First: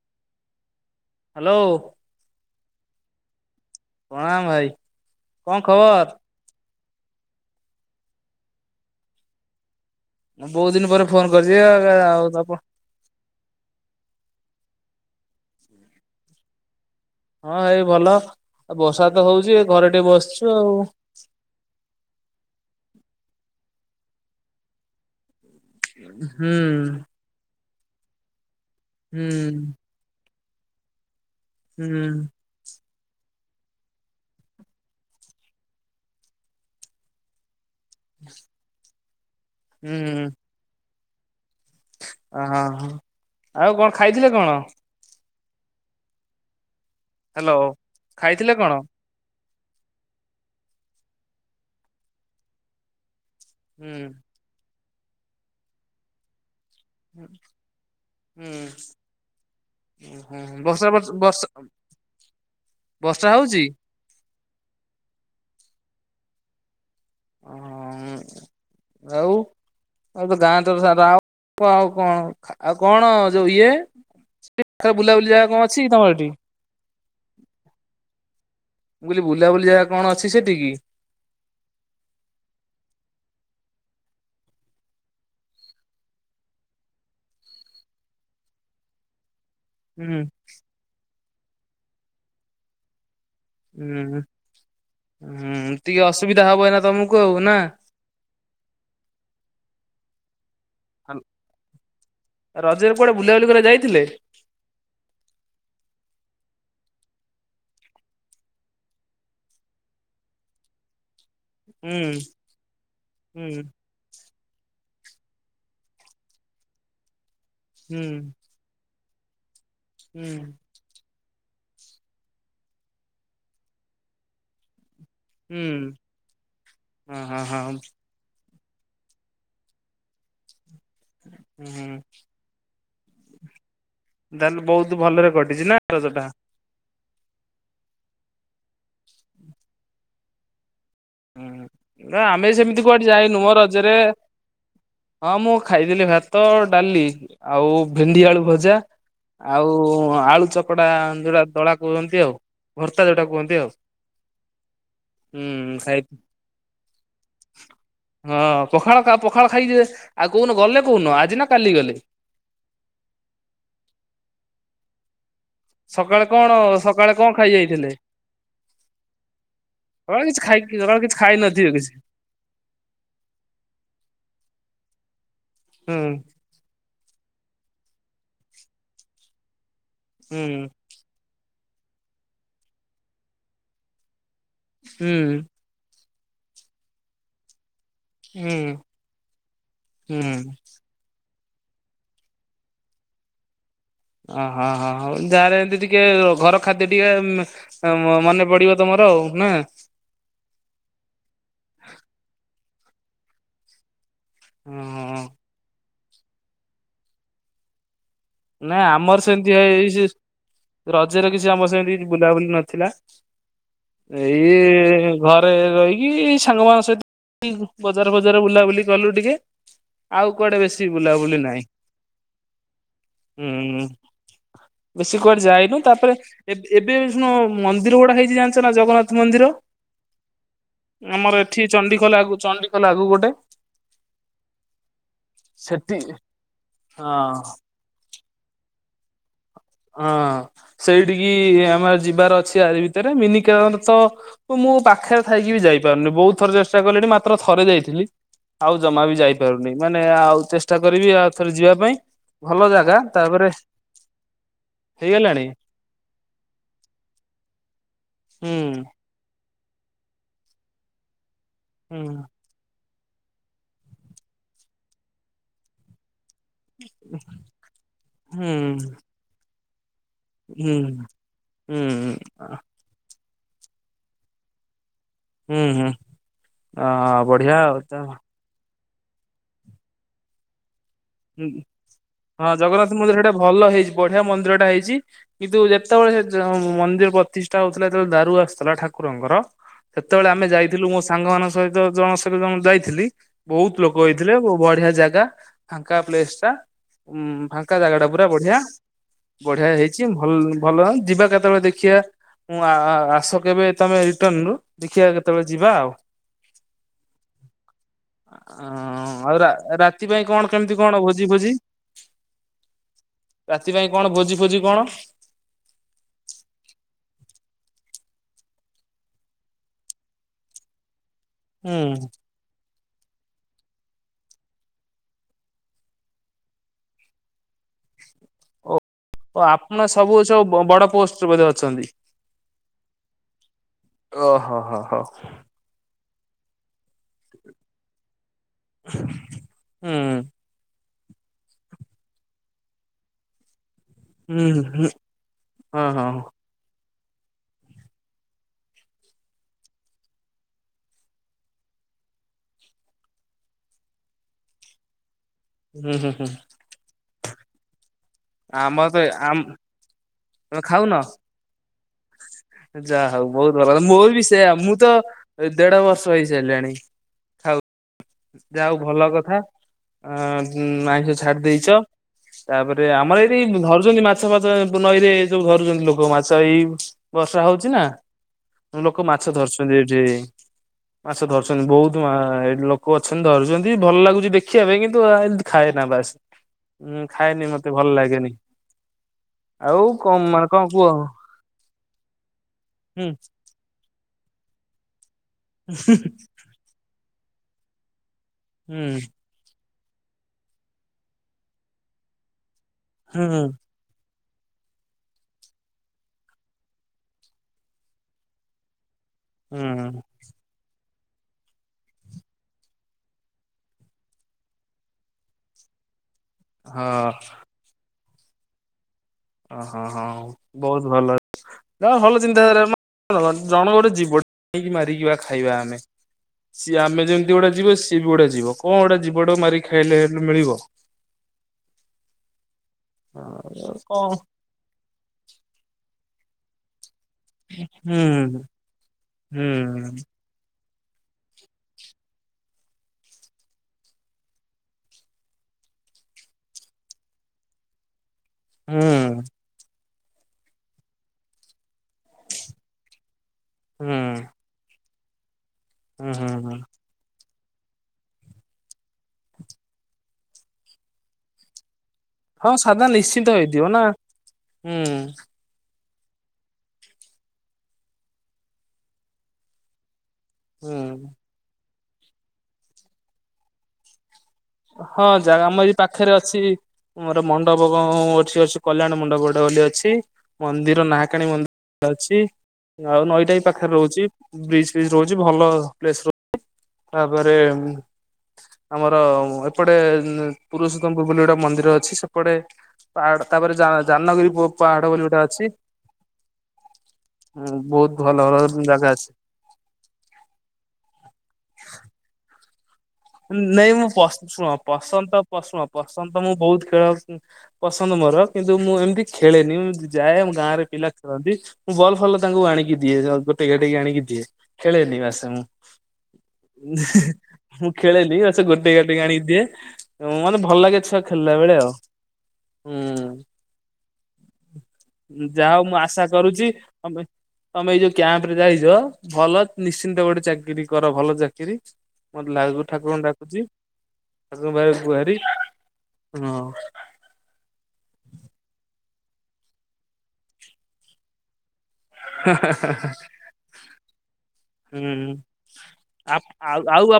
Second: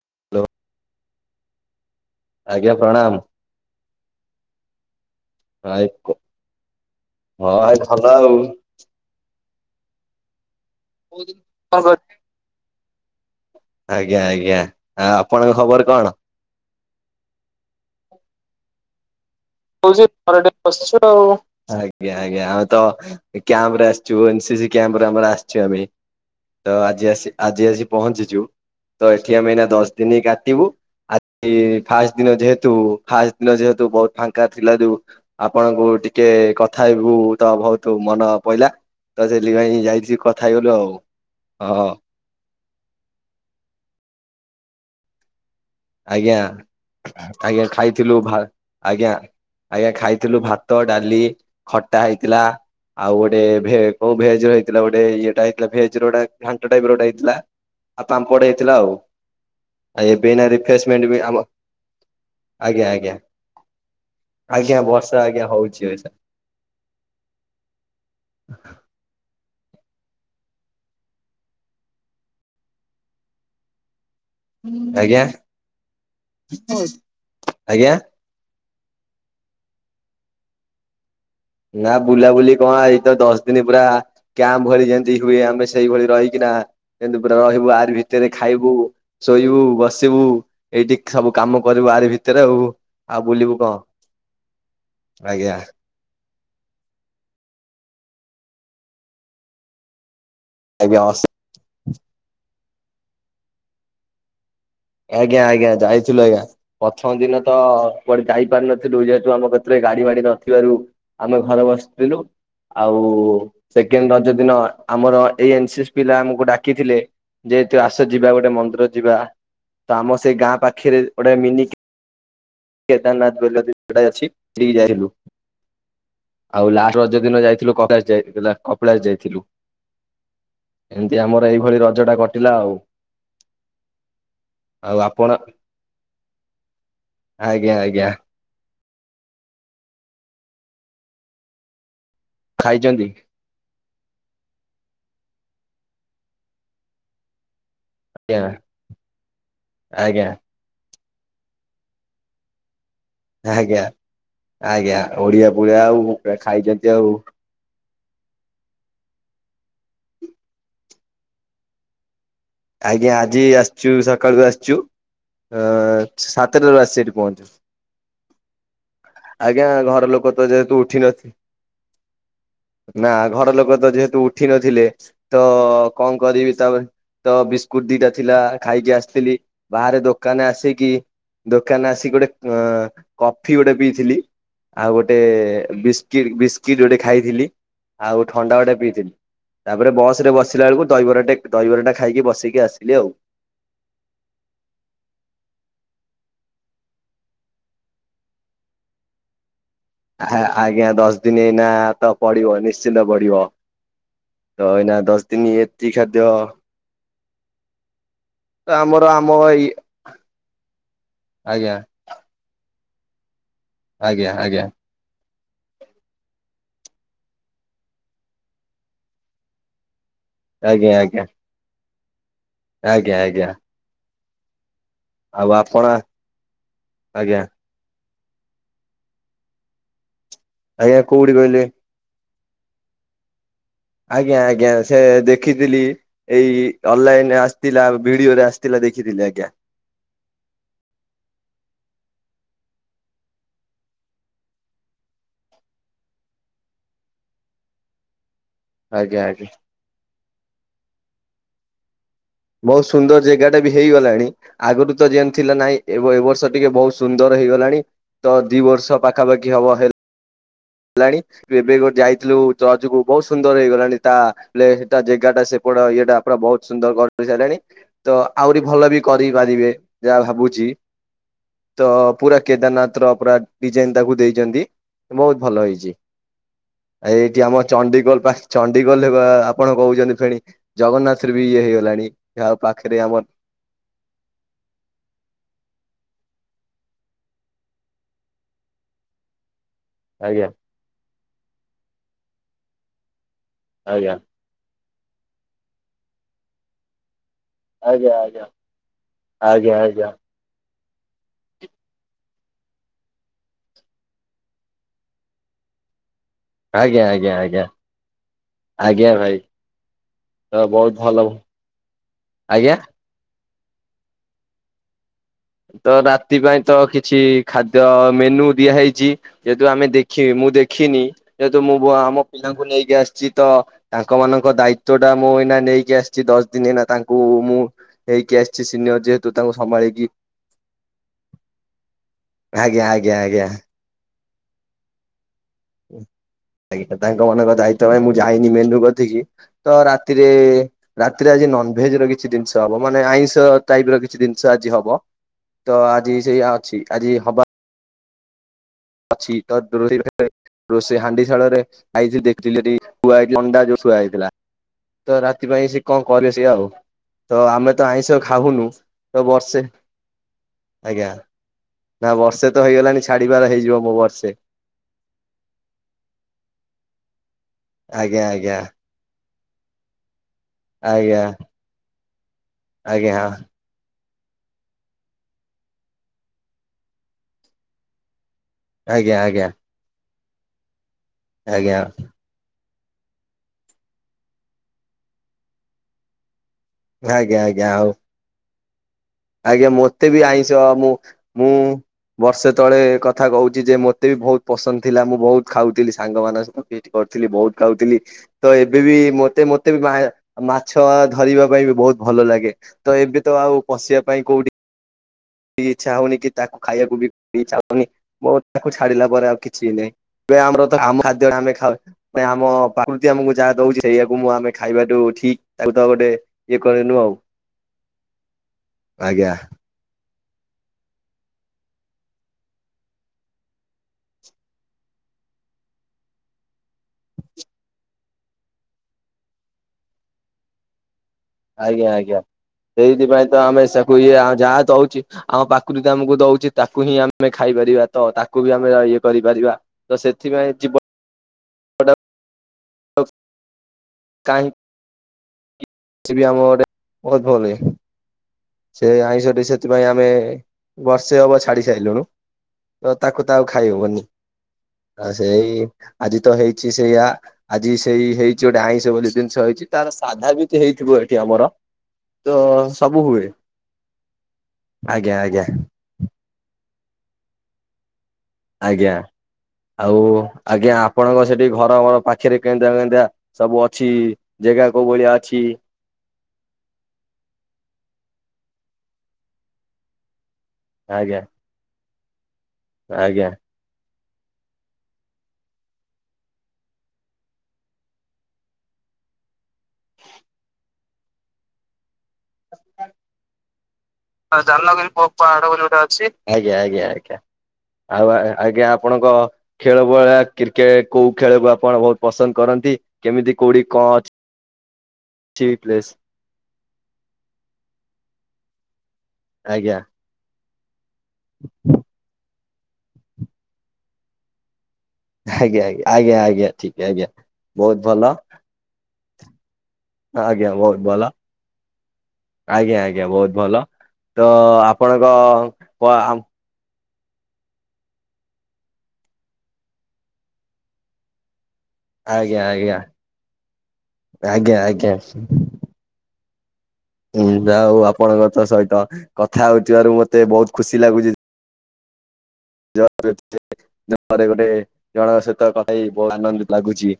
[unintelligible] Hello. ଆଜ୍ଞା ପ୍ରଣାମ। ପ୍ରଣାମ ଭାଇ କଁ ଭାଇ ଖବର। ହଁ ଭାଇ ଭଲ ଆଉ। ମୁଁ ବୋହୁତ ଦିନି ପରେ ଫୋନ କରିଚି [unintelligible] ଆଉ ଗପ ଆଜ୍ଞା ଆଜ୍ଞା ଆଉ ଆପଣଙ୍କ ଖବର କଣ। ହଁ ଏଇ ଭଲ ଆଉ ବର୍ଷା ତ ହଉଚି ଏ ହଉଛି [unintelligible] ବସିଛୁ ଆଉ। ଆଜ୍ଞା ଆଜ୍ଞା ଆମେ ତ ଏ କ୍ୟାମ୍ପରେ ଆସିଚୁ ଏନ୍ ସି ସି କ୍ୟାମ୍ପରେ ଆମର ଆସ୍ ଚୁ ଆମେ ହୁଁ ତ ଆଜି ଆସି ଆଜି ଆସି ପହଞ୍ଚିଚୁ ତ ହୁଁ ଏଠି ଆମେ ଏଇନା ଦଶ ଦିନି କାତିବୁ ଆ ଇ ହୁଁ ଫାଷ୍ ଦିନ ଯେହେତୁ ଫାଷ୍ ଦିନ ଯେହେତୁ ବହୁତ୍ ଫାଙ୍କା ଥିଲାରୁ ଆପଣଙ୍କୁ ଟିକେ କଥା ହେବୁ ତ ଭଉତ୍ ତୁ ମନ ପଇଲା ତ ସେଇଥିପାଇଁ ଯାଇଥିଲି ହୁଁ କଥା ହେଇଗଲୁ ଆଉ ହଁ। ଓହୋ ହଁ ଆଉ କଣ ଖାଇଥିଲେ କଣ? ଆଜ୍ଞା ହ୍ୟାଲୋ ଆଜ୍ଞା ଖାଇଥିଲୁ ଭା ଖାଇଥିଲେ କଣ ଆଜ୍ଞା। ଆଜ୍ଞା ଖାଇଥିଲୁ ଭାତ ଡାଲି ଖଟା ହେଇଥିଲା। ଆଉ ଗୋଟେ ଭେ ହୁଁ କୋଉ ଭେଜେରେ ହେଇଥିଲା ଗୋଟେ ଇଏଟା ହେଇଥିଲା ଭେଜର ଗୋଟା ଘାଣ୍ଟ ଟାଇପର ଗୋଟେ ହେଇଥିଲା ଆଉ ପାମ୍ପଡ ହୁଁ ହେଇଥିଲା ଆଉ ଏବେ ଏଇନା ରି ହୁଁ ବର୍ଷା ଥେଚମେଣ୍ଟ ବି ଆମ ବର୍ଷା ଆଜ୍ଞା ଆଜ୍ଞା। ବର୍ଷା ହଉଛି ଆଜ୍ଞା ବର୍ଷା ଆଜ୍ଞା ହଉଛି ବର୍ଷା। ଓହୋ ଉଁ ଆଉ ଆଉ ତ ଗାଁ ତର ସାରା ପ ଆଉ କଣ ଖା ଆଉ କଣ ଯୋଉ ଇଏ ଆଜ୍ଞା ବୁଲାବୁଲି ଜାଗା କଣ ଅଛି ତମର ଏଠି [unintelligible] ଆଜ୍ଞା। ମୁଁ କହିଲି ବୁଲାବୁଲି ଜାଗା କଣ ଅଛି ସେଠି କି? ନା ବୁଲାବୁଲି କଁ ଏଇ ତ ଦଶ ଦିନି ପୁରା କ୍ୟାମ୍ପ ଭଳି ଯେନ୍ତି ହୁଏ ଆମେ ସେଇଭଳି ରହିକିନା ଏନ୍ତି ପୁରା ରହିବୁ ଆରି ଭିତେରେ ଖାଇବୁ। ଶୋଇବୁ ହୁଁ ବସିବୁ ଏଇଠି ସବୁ କାମ କରିବୁ ଆରି ଭିତେରେ ଆଉ ଆଉ ବୁଲିବୁ କଣ ଉଁ ଆଜ୍ଞା। ହୁଁ ଟିକେ ଅସୁବିଧା ହବ ଏଇନା ତମୁକୁ ଆଉ ନା। ଆଜ୍ଞା ହାଲ୍ ଆଉ ରଜେରେ କୁଆଡେ ବୁଲାବୁଲି କରିଆକୁ ଯାଇଥିଲେ। ଆଜ୍ଞା ଆଜ୍ଞା ଯାଇଥିଲି ଆଜ୍ଞା। ପ୍ରଥମ ଦିନ ତ କୁଆଡେ ଯାଇପାରିନଥିଲୁ ଯେହେତୁ ଆମ କତିରେ ଗାଡି ଫାଡି ନଥିବାରୁ ଆମେ ଘରେ ହୁଁ ବସିଥିଲୁ ଆଉ ହୁଁ ସେ କେଣ୍ଡ ରଜଦିନ ଆମର ଏଇ ଏନ୍ ସି ସି ପିଲା ଆମୁକୁ ଡାକିଥିଲେ। ଯେହେତୁ ହୁଁ ଆସ ଯିବା ଗୋଟେ ମନ୍ଦିର ଯିବା ତ ଆମ ସେଇ ହୁଁ ଗାଁ ପା ଖେରେ ଗୋଟେ ମିନି କେଦାରନାଥ୍ ବେଲେ ବି ଗୋଟାଏ ଅଛି ସେଠିକୁ ଯାଇଥିଲୁ। ହୁଁ ଆଉ ଲାଷ୍ଟ୍ ହଁ ରଜଦିନ ହଁ ଯାଇଥିଲୁ ହଁ କାପିଳାସ କପିଳାସ ଯାଇଥିଲୁ। ଏମିତି ଆମର ଏଇଭଳି ହୁଁ। ରଜଟା କଟିଲା ଆଉ। ତାହେଲେ ବହୁତ୍ ଆଉ ଆପଣ ଭଲରେ କଟିଛି ନା ରଜଟା। ଆଜ୍ଞା ଆଜ୍ଞା। ହୁଁ ହୁଁ ଆମେ ସେମିତି ଖାଇଛନ୍ତି କୁଆଡ଼େ ଯାଇନୁ ମ ରଜରେ। ହଁ ମୁଁ ଖାଇଥିଲି ଭାତ ଡ଼ାଲି। ଆଉ ଭେଣ୍ଡି ଆଜ୍ଞା ଆଳୁ ଭଜା ଆଉ ଆଜ୍ଞା ଆଳୁ ଚକ ଚ଼କଡା ଯୋରା ଦଳା କୁହନ୍ତି ଆଉ। ଭର୍ତ୍ତା ଯୋଉଟା କୁ ଆଜ୍ଞା ଆଜ୍ଞା ଓଡ଼ିଆ ହୁଁ ଉଳିଆ ଖାଇ ଆଉ ଖାଇଛନ୍ତି ଆଉ। ହଁ ପଖାଳ ପଖାଳ ଖାଇଯିବେ ଆଉ କୋଉଦିନ ଗଲେ କୋଉଦିନ ଆଜି ନା କାଲି ଗଲେ? ଆଜ୍ଞା ଆଜି ଆସିଛୁ ସକାଳୁ ଆସିଛୁ। ସକାଳେ ଅଁ କଣ ସାତଟାରୁ ଆସି ଏଠି ସକାଳେ କଣ ଖାଇ ପହଞ୍ଚିଲୁ। ଯାଇଥିଲେ? ଆଜ୍ଞା ସକାଳେ ଘରଲୋକ କିଛି ତ ଖାଇକି ଯେହେତୁ ସକାଳେ ଉଠି କିଛି ନଥି ଖାଇ ନଥିବେ କିଛି ନା ଘର ଲୋକତ ଯେହେତୁ ଉଠି ନଥିଲେ ତ ହୁଁ କଣ କରିବି ତାପରେ ତ ବିସ୍କୁଟ ଦିଟା ଥିଲା ଖାଇକି ଆସିଥିଲି ବାହାରେ ହୁଁ ଦୋକାନ ଆସିକି ଦୋକାନ ଆସିକି ଗୋଟେ ଅଁ କଫି ଗୋଟେ ପିଇଥିଲି ଆଉ ହୁଁ ଗୋଟେ ବିସ୍କିଟ୍ ବିସ୍କିଟ୍ ଗୋଟେ ଖାଇଥିଲି। ଆଉ ଥଣ୍ଡା ହୁଁ ଗୋଟେ ପିଇଥିଲି ତାପରେ ବସ୍ ରେ ହୁଁ ବସିଲା ବେଳକୁ ଦହିବରାଟେ ଦହିବରା ଟା ଖାଇକି ବସିକି ଆସିଲି ଆଉ। ଓ ହଁ ହଁ ହଉ ଯାହାହେଲେ ଏମିତି ଟିକେ ଘର ଖାଦ୍ୟ ଟିକେ ମ ମନେ ପଡ଼ିବ ତମର ଆଉ ନାଁ? ଆ ଆଜ୍ଞା ଦଶଦିନ ଏଇନା ତ ପଢିବ ନିଶ୍ଚିନ୍ତ ପଡ଼ିବ। ତ ଏଇନା ହଁ ଦଶଦିନି ଏମିତି ଖାଦ୍ୟ ତ ନାଇଁ ଆମର ଆମ ସେମିତି ଏଇ ଭାଇ ରଜରେ କିଛି ଆମର ଆଜ୍ଞା ସେମିତି ବୁଲାବୁଲି ନଥିଲା ଆଜ୍ଞା ଏଇ ଆଜ୍ଞା ଘରେ ରହିକି ସାଙ୍ଗମାନଙ୍କ ସହିତ ବଜାର ଫଜାର ବୁଲାବୁଲି କଲୁ ଟିକେ। ଆଉ କୁଆଡ଼େ ବେଶୀ ଆଜ୍ଞା ଆଜ୍ଞା ବୁଲାବୁଲି ନାହିଁ। ଆଜ୍ଞା ଆଜ୍ଞା। ହୁଁ ବେଶୀ କୁଆଡ଼େ ଆଉ ଯାଇନୁ ଆପଣ ତାପରେ ଏବେ ଏବେ ଆଜ୍ଞା [unintelligible] ମନ୍ଦିର ଗୁଡ଼ା ହେଇଛି ଜାଣିଛ ନା ଜଗନ୍ନାଥ ମନ୍ଦିର ଆଜ୍ଞା କୋଉଠି ଆମର କହିଲେ ଏଠି ଚଣ୍ଡିଖୋଲ ଆଗକୁ। ଚଣ୍ଡିଖୋଲ ଆଗକୁ ଗୋଟେ। ଆଜ୍ଞା ଆଜ୍ଞା ସେ ଦେଖିଥିଲି ସେଠି ଏଇ ଅନଲାଇନ୍ ରେ ହଁ ଆସିଥିଲା ଭିଡ଼ିଓ ରେ ଆସି ଆସିଥିଲା ଦେଖିଥିଲି ଆଜ୍ଞା। ହଁ ସେଇଠିକି ଆମର ଯିବାର ଅଛି ଆରି ଭିତରେ ମିନି କେଦାରନାଥ ମୁଁ ପାଖରେ ଥାଇକି ବି ଯାଇପାରୁନି ବହୁତ୍ ଥର ଚେଷ୍ଟା କଲିଣି ମାତ୍ର ଥରେ ଯାଇଥିଲି। ଆଉ ଜମା ବି ଆଜ୍ଞା ଆଜ୍ଞା ଯାଇପାରୁନି ମାନେ ଆଉ ଚେଷ୍ଟା କରିବି ଆଉଥରେ ଯିବାପାଇଁ। ଭଲ ବହୁତ ଜାଗା ସୁନ୍ଦର ତାପରେ ଜାଗାଟା ବି ହେଇଗଲାଣି। ଆଗରୁ ତ ଯେମତି ହେଇଗଲାଣି ଥିଲା ନାଇଁ ଏ ଏ ବର୍ଷ ଟିକେ ବହୁତ୍ ସୁନ୍ଦର ହେଇଗଲାଣି ତ ଦି ହୁଁ ବର୍ଷ ପାଖାପାଖି ହବ ହେ ହେଲାଣି ଏବେ ହୁଁ ଯାଇଥିଲୁ ଜଜ କୁ ବହୁତ୍ ସୁନ୍ଦର ହେଇଗଲାଣି ତା ସେଟା ଜାଗା ଟା ସେଟା ଇଏଟା ପୁରା ବହୁତ୍ ସୁନ୍ଦର କରି ସାରିଲାଣି ତ ହୁଁ ଆହୁରି ଭଲ ବି କରିପାରିବେ। ଯାହା ଭାବୁଛି ହୁଁ ତ ହୁଁ ପୁରା କେଦାରନାଥ ର ପୁରା ଡିଜାଇନ୍ ତାକୁ ଦେଇଛନ୍ତି। ବୋହୁତ ଭଲ ହୁଁ ହୁଁ ହେଇଛି ଅ ଏଇଠି ବଢିଆ ଆମ ଆଉ ତ ଚଡ଼ିଖୋଲ ପା ଚଣ୍ଡିଖୋଲ ବା ଆପଣ କହୁଛନ୍ତି ଫେଣି ଜଗନ୍ନାଥ ରେ ବି ଇଏ ହେଇଗଲାଣି। ହଁ ଆଉ ପାଖରେ ଜଗନ୍ନାଥ ଆମର ମନ୍ଦିରଟା ଭଲ ହେଇଚି ବଢିଆ ମନ୍ଦିରଟା ହେଇଚି। କିନ୍ତୁ ଯେତେବେଳେ ସେ ମନ୍ଦିର ପ୍ରତିଷ୍ଠା ହୋଉଥିଲା ଯେତେବେଳେ ଦାରୁ ଆସିୁଥିଲା ଠାକୁରଙ୍କର ସେତେବେଳେ ଆମେ ଆଜ୍ଞା ଯାଇଥିଲୁ ମୋ ସାଙ୍ଗ ମାନଙ୍କ ସହିତ ଜଣ ସହିତ ଜଣ ଯାଇଥିଲି ବୋହୁତ ଲୋକ ଆଜ୍ଞା ହେଇଥିଲେ ବ ବଢିଆ ଜାଗା ଫାଙ୍କା ପ୍ଲେସ ଟା ଉଁ ଫା ଫାଙ୍କା ଜାଗା ଟା ଆଜ୍ଞା ପୁରା ଆଜ୍ଞା। ବଢିଆ ବଢିଆ ଆଜ୍ଞା ଆଜ୍ଞା ହେଇଛି ଭଲ ଭଲ ଯିବା କେତେବେଳେ ଦେଖିବା। ମୁଁ ଆସ କେବେ ତମେ ରିଟର୍ଣ ରୁ ଦେଖିବା କେତେବେଳେ ଯିବା ଆଉ। ଆଜ୍ଞା ଆଜ୍ଞା ଆଜ୍ଞା ଆଜ୍ଞା ହ ଆଉ ଭାଇ ରାତି ପାଇଁ କଣ ତ କେମିତି ବହୁତ କଣ ଭଲ ଭୋଜି ଭୋଜି ଆଜ୍ଞା। ରାତି ପାଇଁ କଣ ଭୋଜି ଫୋଜି କଣ? ତ ରାତି ପାଇଁ ତ କିଛି ଖାଦ୍ୟ ମେନୁ ଦିଆ ହେଇଚି। ଯେହେତୁ ଆମେ ଦେଖ ମୁଁ ଦେଖିନି ଯେହେତୁ ମୁଁ ହୁଁ ଆମ ପିଲାଙ୍କୁ ନେଇକି ଆସିଛି ତ ତାଙ୍କ ମାନଙ୍କ ଦାୟିତ୍ଵ ଟା ମୁଁ ଏଇନା ନେଇକି ଆସିଛି ଦଶ ଦିନ ହେନା ତାଙ୍କୁ ମୁଁ ହେଇକି ଆସିଛି ଓ ସିନିଅ ଯ ଯେହେତୁ ଓ ତାଙ୍କୁ ଆପଣ ସମ୍ଭାଳିକି ସବୁ ସବୁ ବଡ ପୋଷ୍ଟରେ ବୋଧେ ଅଛନ୍ତି? ଆଜ୍ଞା ଆଜ୍ଞା ଆଜ୍ଞା ଓ ହୋ ହ ହ। ଆଜ୍ଞା ତାଙ୍କ ମାନଙ୍କ ଦାୟିତ୍ଵ ପାଇଁ ମୁଁ ଯାଇନି ମେନୁ କତିକି ତ ହୁଁ। ରାତିରେ ରାତିରେ ଆଜି ନନଭେଜ ର କିଛି ଜିନିଷ ହବ ମାନେ ଆଇଁଷ ଟାଇପ ର କିଛି କିଛି ଜିନିଷ ହୁଁ ଆଜି ହୁଁ। ହବ ତ ହଁ ହଁ ଆଜି ସେଇଆ ଅଛି ଆଜି ହବା ଆଛି ତ ଦୂରରେ ରୋଷେଇ ହାଣ୍ଡି ଶାଳ ରେ ଆଇଥିଲି ଦେଖଥିଲି ହେଠୀ ଅଣ୍ଡା ଯୋଉ ଛୁଆ ହେଇଥିଲା। ତ ରାତି ପାଇଁ ସେ ହୁଁ କଣ ହୁଁ ହୁଁ କରିବେ ସିଏ ଆଉ ତ ଆମେ ତ ଆଇଁଷ ଖାଉନୁ ଆମର ତ ଆମ ବର୍ଷେ ତମେ ଖାଉନ ଆଜ୍ଞା ନା ବର୍ଷେ ତ ହେଇଗଲାଣି ଯାହା ହୋଉ ଛାଡିବାର ବୋହୁତ ହେଇଯିବ ଭଲ ମୋ ମୋର ବି ବର୍ଷେ ସେୟା ମୁଁ ତ ଏ ଦେଢ ବର୍ଷ ହେଇସାରିଲାଣି। ଖାଉ ଆଜ୍ଞା ଆଜ୍ଞା। ଯାହା ହଉ ଭଲ କଥା। ଅ ମାଇଁଷ ଆଜ୍ଞା ଛାଡି ଦେଇଛ ତାପରେ ଆଜ୍ଞା ଆମର ଏଇଠି ଧରୁଛନ୍ତି ମାଛ ମାଛ ଫାଛ ନଈରେ ସବୁ ଧରୁଛନ୍ତି ଲୋକ ମାଛ ଏଇ ବର୍ଷା ହୋଉଛି ନା ଲୋକ ଆଜ୍ଞା ଆଜ୍ଞା ଆଜ୍ଞା ମାଛ ଧରୁଛନ୍ତି ଏଠି ମାଛ ଧରୁଛନ୍ତି ଆଜ୍ଞା ବୋହୁତ ଏଠି ଲୋ କ ଅଛନ୍ତି ଧରୁଛନ୍ତି ଭଲ ଲାଗୁଛି ଦେଖିବା ପାଇଁ କିନ୍ତୁ ଏମିତି ଖାଏ ନା ବାସ। ମୁଁ ଆଜ୍ଞା ଖାଇଏନି ଆଜ୍ଞା ମତେ ଆଉ ଭଲ ଲାଗେନି। ଆଜ୍ଞା ଆଉ ମତେ କଣ ବି ମାନେ ଆଇଁଷ କଣ ମୁଁ କୁହ? ମୁଁ ବର୍ଷେ ତଳେ ହୁଁ କଥା କୋହୁଚୀ ଯେ ମତେ ବି ବୋହୁତ ପସନ୍ଦ ଥିଲା ମୁଁ ବୋହୁତ ଖାଉଥିଲି ସାଙ୍ଗ ମାନଙ୍କ ସହିତ ବି ଏଠି କରିଥିଲି ବୋହୁତ ଖାଉଥିଲି। ତ ଏବେ ବି ହୁଁ ମତେ ମତେ ବି ମାଛ ଧରିବା ପାଇଁ ବି ବୋହୁତ ଭଲ ଲାଗେ। ତ ଏବେ ହୁଁ ତ ଆଉ ପଶିବା ପାଇଁ କୋଉଠି ଟିକେ ଇଛା ହୋଉନି କି ତାକୁ ଖାଇବାକୁ ବି ଚାହୁନି ମ ତାକୁ ଛାଡ଼ିଲା ପରେ କିଛି ବି ନାଇଁ ହୁଁ ଏ ଆମର ଆମ ଖାଦ୍ୟା ଆମେ ଖାଉଚୁ। ଭାଇ ଆମ ପ୍ରକୃତି ଆମକୁ ଯାହା ଦୋଉଛି ସେଇଆକୁ ମୁଁ ଆମେ ଖାଇବାଠୁ ଠିକ୍ ତାକୁ ତ ଗୋଟେ ଇଏ ହଁ କରିଦେନୁ ଆଉ ଆଜ୍ଞା। ଓ ହଁ ହଁ ବୋହୁତ ଭଲ ଅଛି। ଯାହୋଉ ଭଲ ଚିନ୍ତାଧାରା ଜଣକୁ ଗୋଟେ ଜୀବକୁ ମାରିକି ଖାଇବା ଆମେ ସିଏ ଆମେ ଯେମିତି ଗୋଟେ ଯିବ ସିଏ ବି ଗୋଟେ ଯିବ କଣ ଗୋଟେ ଯିବଟାକୁ ମାରି ଖାଇଲେ ହେଲେ ମିଳିବ। ଆଜ୍ଞା ଆଜ୍ଞା ସେଇଥି ପାଇଁ ତ ଆମେ କଣ ଶଖୁଆ ଯାହା ଦଉଛି ଆମ ପାକୃତି ଆମକୁ ଦଉଚି ତାକୁ ହିଁ ଆମ ଆମେ ଖାଇପାରିବା ହୁଁ ତ ହୁଁ ତାକୁ ବି ଆମେ ଆ ଇଏ ହୁଁ କରିପାରିବା ତ ସେ ଏଥିପାଇଁ [inaudible] କାଇଁ ବି ଆମ ଗଟେ ବହୁତ [unintelligible] ହୁଁ ସେ ଆଇଁଷଟି ସେଥିପାଇଁ ଆମେ ବର୍ଷେ ହବ ଛାଡି ସାଇଲୁଣି ତ ତାକୁ ତ ଆଉ ହୁଁ ଖାଇହବନି। ଆ ସେଇ ଆଜି ହୁଁ ତ ହୁଁ। ହେଇଚି ସେଇଆ ଆଜି ସେଇ ହେଇଛି ଗୋଟେ ଆଇଁଷ ବୋଲି ଜିନିଷ ହେଇଛି ତାର ସାଧା ବି ତ ହେଇଥିବ ଏଠି ଆମର। ତ ହଁ ସାଧା ସବୁ ହୁଏ ନିଶ୍ଚିନ୍ତ ହେଇଥିବ ନା। ଆଜ୍ଞା ହୁଁ ଆଜ୍ଞା। ଆଜ୍ଞା ଆଉ ଆଜ୍ଞା ହୁଁ ଆପଣଙ୍କ ସେଠି ଘର ଘର ପାଖେରେ [unintelligible] ସବୁ ଅଛି। ଜାଗା କୋଉ ହଁ ଭଳିଆ ଅଛି ଜାଗା ମରି ପାଖେରେ ଅଛି ମୋର ମଣ୍ଡପ କଣ ଅଛି ଅଛି କଲ୍ୟାଣ ମଣ୍ଡପ ଗୋଟୋ ବୋଲି ଅଛି। ମନ୍ଦିର ଆଜ୍ଞା ନାହାକାଣୀ ମ [inaudible] ଅଛି ଆଉ ଆଜ୍ଞା। ନଈଟା ପାଖ ପାଖରେ ରହୁଛି ବ୍ରିଜ ଫିଜ ରହୁଛି ଭଲ ପ୍ଲେସ [inaudible] ତାପରେ ଆମର ଏପଟେ ପୁରୁଷୋତ୍ତମପୁରୁ ବୋଲି ଗୋଟେ ମନ୍ଦିର ଅଛି ସେପଟେ ପାହାଡ଼ ତାପରେ ଯାହା ଜାଲଗିରି ପ ପାହାଡ଼ ବୋଲି ଗୋଟେ ଅଛି ଆଜ୍ଞା ଆଜ୍ଞା ଆଜ୍ଞା। ବହୁତ ଆଉ ଭଲ ଆ ଭଲ ଆଜ୍ଞା ଜାଗା ଅଛି। ଆପଣଙ୍କ ଖେଳ ଭଳିଆ କ୍ରିକେଟ କୋଉ ଖେଳକୁ ଆପଣ ବହୁତ ପସନ୍ଦ କରନ୍ତି? କେମିତି କୋଉଠି ନାଇଁ ମୁଁ କଣ ପ ଶୁଣ ପସନ୍ଦ ଅଛି ଶୁଣ ପ୍ଲେସ? ପସନ୍ଦ ତ ମୁଁ ବହୁତ ଖେଳ ପସନ୍ଦ ମୋର କିନ୍ତୁ ମୁଁ ଏମିତି ଖେଳେନି ଆଜ୍ଞା ଯାଏ ମୁଁ ଗାଁରେ ପିଲା ଖେଳନ୍ତି ମୁଁ ବଲ ଫଲ୍ ତାଙ୍କୁ ଆଣିକି [unintelligible] ଟିକେ ଟିକେ ଆଣିକି ଦିଏ ଖେଳେନି ମାସେ ମୁଁ ଆଜ୍ଞା ଆଜ୍ଞା ଆଜ୍ଞା ଆଜ୍ଞା ଠିକ ଆଜ୍ଞା। ମୁଁ ବହୁତ ଭଲ ଖେଳେନି ବାସ ଗୋଟେଇ ଗାଟେଇ ଆଣିକି ଦିଏ ମାନେ ଆଜ୍ଞା ଭଲ ବହୁତ ଲାଗେ ଛୁଆ ଖେଳିଲା ବେଳେ ଆଉ। ଆଜ୍ଞା ଆଜ୍ଞା ହୁଁ ବହୁତ ଭଲ। ତ ଆପଣଙ୍କ ଯା ହଉ ମୁଁ ଆଶା କରୁଚି। ହଁ ଭାଇ ତମେ ଏଇ ଯୋଉ କ୍ୟାମ୍ପ ରେ ଯାଇଚ ଭଲ ନିଶ୍ଚିନ୍ତ ଗୋଟେ ଚାକିରି କର ଭଲ ଚାକିରି। ମତେ ଆଜ୍ଞା, ଲାଗୁ ଆ ଠାକୁରଙ୍କୁ ଡାକୁଚି ଠାକୁରଙ୍କ ପାଖରେ ଆଜ୍ଞା। ଗୁହାରି ହଁ ହୁଁ ଯା ହଉ ଆପଣଙ୍କ ତ ସହିତ କଥା ହଉଥିବାରୁ ମତେ ବହୁତ ଖୁସି ଲାଗୁଯି। ହାଁ ହାଁ। [inaudible] [inaudible] ପରେ ଗୋଟେ ହୁଁ ଜଣଙ୍କ ସହିତ କଥା ହେଇ ଆ ବହୁ ଆନନ୍ଦ ଲାଗୁଛି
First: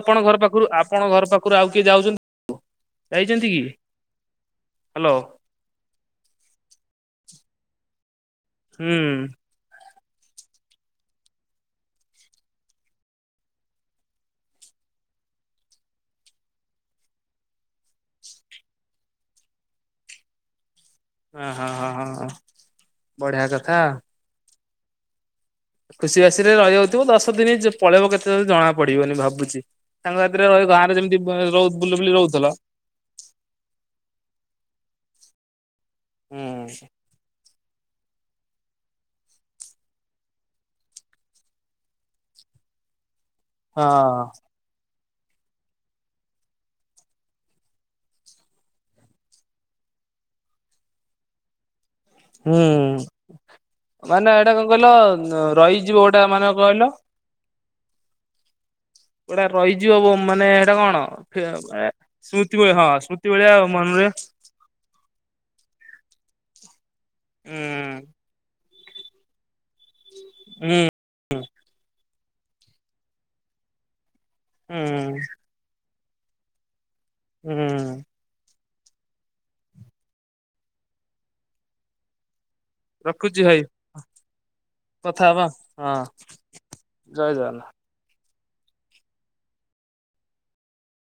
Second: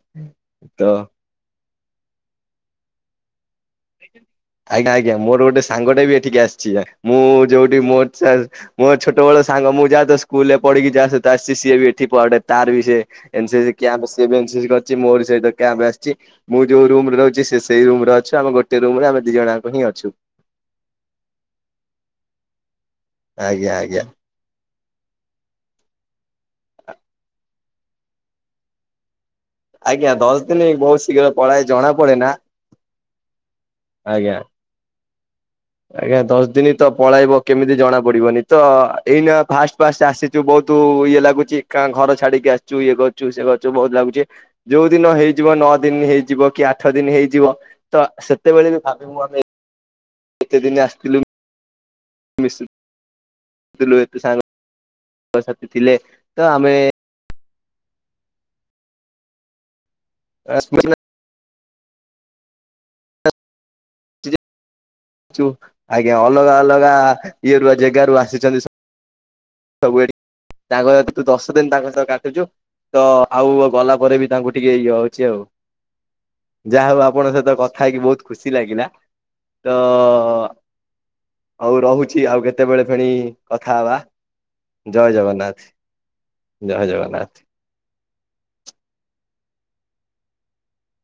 ତ ଉପର ଆଉ କିଏ ଯାଉ ଯାଇଛନ୍ତି କି? ଆଜ୍ଞା ଆଜ୍ଞା ହ୍ୟାଲୋ ମୋର ଗୋଟେ ସାଙ୍ଗଟେ ବି ଏଠିକି ଆସିଚି ମୁଁ ଯୋଉଠି ମୋର ଚା ମୋ ହୁଁ ଛୋଟ ବେଳ ସାଙ୍ଗ ମୁଁ ଯା [unintelligible] ସ୍କୁଲ ରେ ପଢିକି ଯା ଆସି ସିଏ ବି ଏଠି ପଢେ ତାର ବି ସେ ଏନ୍ ସି ସି କ୍ୟାମ୍ପ ସିଏ ବି ଏନ୍ ସି ସି କରିଚି ମୋରି ସହିତ କ୍ୟାମ୍ପ ଆସିଚି। ମୁଁ ଯୋଉ ରୁମରେ ରହୁଚି ସେ ସେଇ ରୁମରେ ଅଛ ଆମ ଗୋଟେ ରୁମରେ ଆମେ ଦି ଜଣଯାଙ୍କ ହିଁ ଅଛୁ। ହଁ, ହଁ, ହଁ ବଢିଆ ଆଜ୍ଞା କଥା। ଆଜ୍ଞା ଖୁସି ବାସିରେ ରହିିଯାଉଥିବ ଦଶ ଦିନି ପଳେଇବ କେତେ ବେଳେ ଜଣା ପଡିବନି ଭାବୁଛି। ଆଜ୍ଞା ସାଙ୍ଗ ଦଶ ସାଥିରେ ଦିନ ରହି ଗାଁରେ ବହୁତ ଯେମିତି ଶୀଘ୍ର ପଳାଏ ରହୁ ଜଣା ବୁଲି ବୁଲି ପଡେ ନା ରହୁଥିଲ ଆଜ୍ଞା। ଆଜ୍ଞା ଦଶ ଦିନି ହୁଁ ତ ପଳାଇବ କେମିତି ଜଣା ପଡ଼ିବନି ତ ଏଇନା ଫାଷ୍ଟ ଫାଷ୍ଟ ଆସିଚୁ ବହୁତ ଇଏ ଲାଗୁଚି। କାଁ ଘର ଛାଡିକି ଆସିଚୁ ଇଏ କରୁଚୁ ସେ କରୁଚୁ ହଁ ବହୁତ ଲାଗୁଚେ। ଯୋଉ ଦିନ ହେଇଯିବ ନଅ ଦିନ ହେଇଯିବ କି ଆଠ ଦିନି ହେଇଯିବ ତ ସେତେବେଳେ ବି ଭାବି ଆମେ କେତେ ଦିନି ଆସିଥିଲୁ? ହୁଁ ମିଶୁଥିଲୁ ଏତେ ମାନେ ଏଇଟା କଣ କହିଲ ସାଙ୍ଗସାଥି ଥିଲେ ରହିଯିବ ଗୋଟା ତ ମାନେ କଣ ଆମେ କହିଲ ଗୋଟା ରହିଯିବ ବୁ ମାନେ ହେଟା କଣ [unintelligible] ସ୍ମୃତି ଭଳିଆ ହଁ ସ୍ମୃତି ଭଳିଆ ମନରେ ଯୋଉ ଆଜ୍ଞା, ଅଲଗା ଅଲଗା ହୁଁ ଇଏରୁ ଆ ଜାଗାରୁ ଆସିଛନ୍ତି ସବୁ ହୁଁ ତାଙ୍କ ସହିତ ତୁ ଦଶ ଦିନ ତାଙ୍କ ସହ କାଟୁଛୁ ତ ଆଉ ଗଲା ପରେ ବି ତାଙ୍କୁ ଟିକେ ଇଏ ହୁଁ ହଉଛି ଆଉ। ଯାହା ହଉ ଆପଙ୍କ ସହିତ ହୁଁ କଥା ହେଇକି ବହୁତ ଖୁସି ଲାଗିଲା। ତ ଆଉ ରହୁଛି ଆଉ କେତେବେଳେ ଫେଣି ରଖୁଛି ଭାଇ। କଥା ହବା। ଜୟ କଥା ହବା ଜଗନ୍ନାଥ, ହଁ ଜୟ ଜଗନ୍ନାଥ।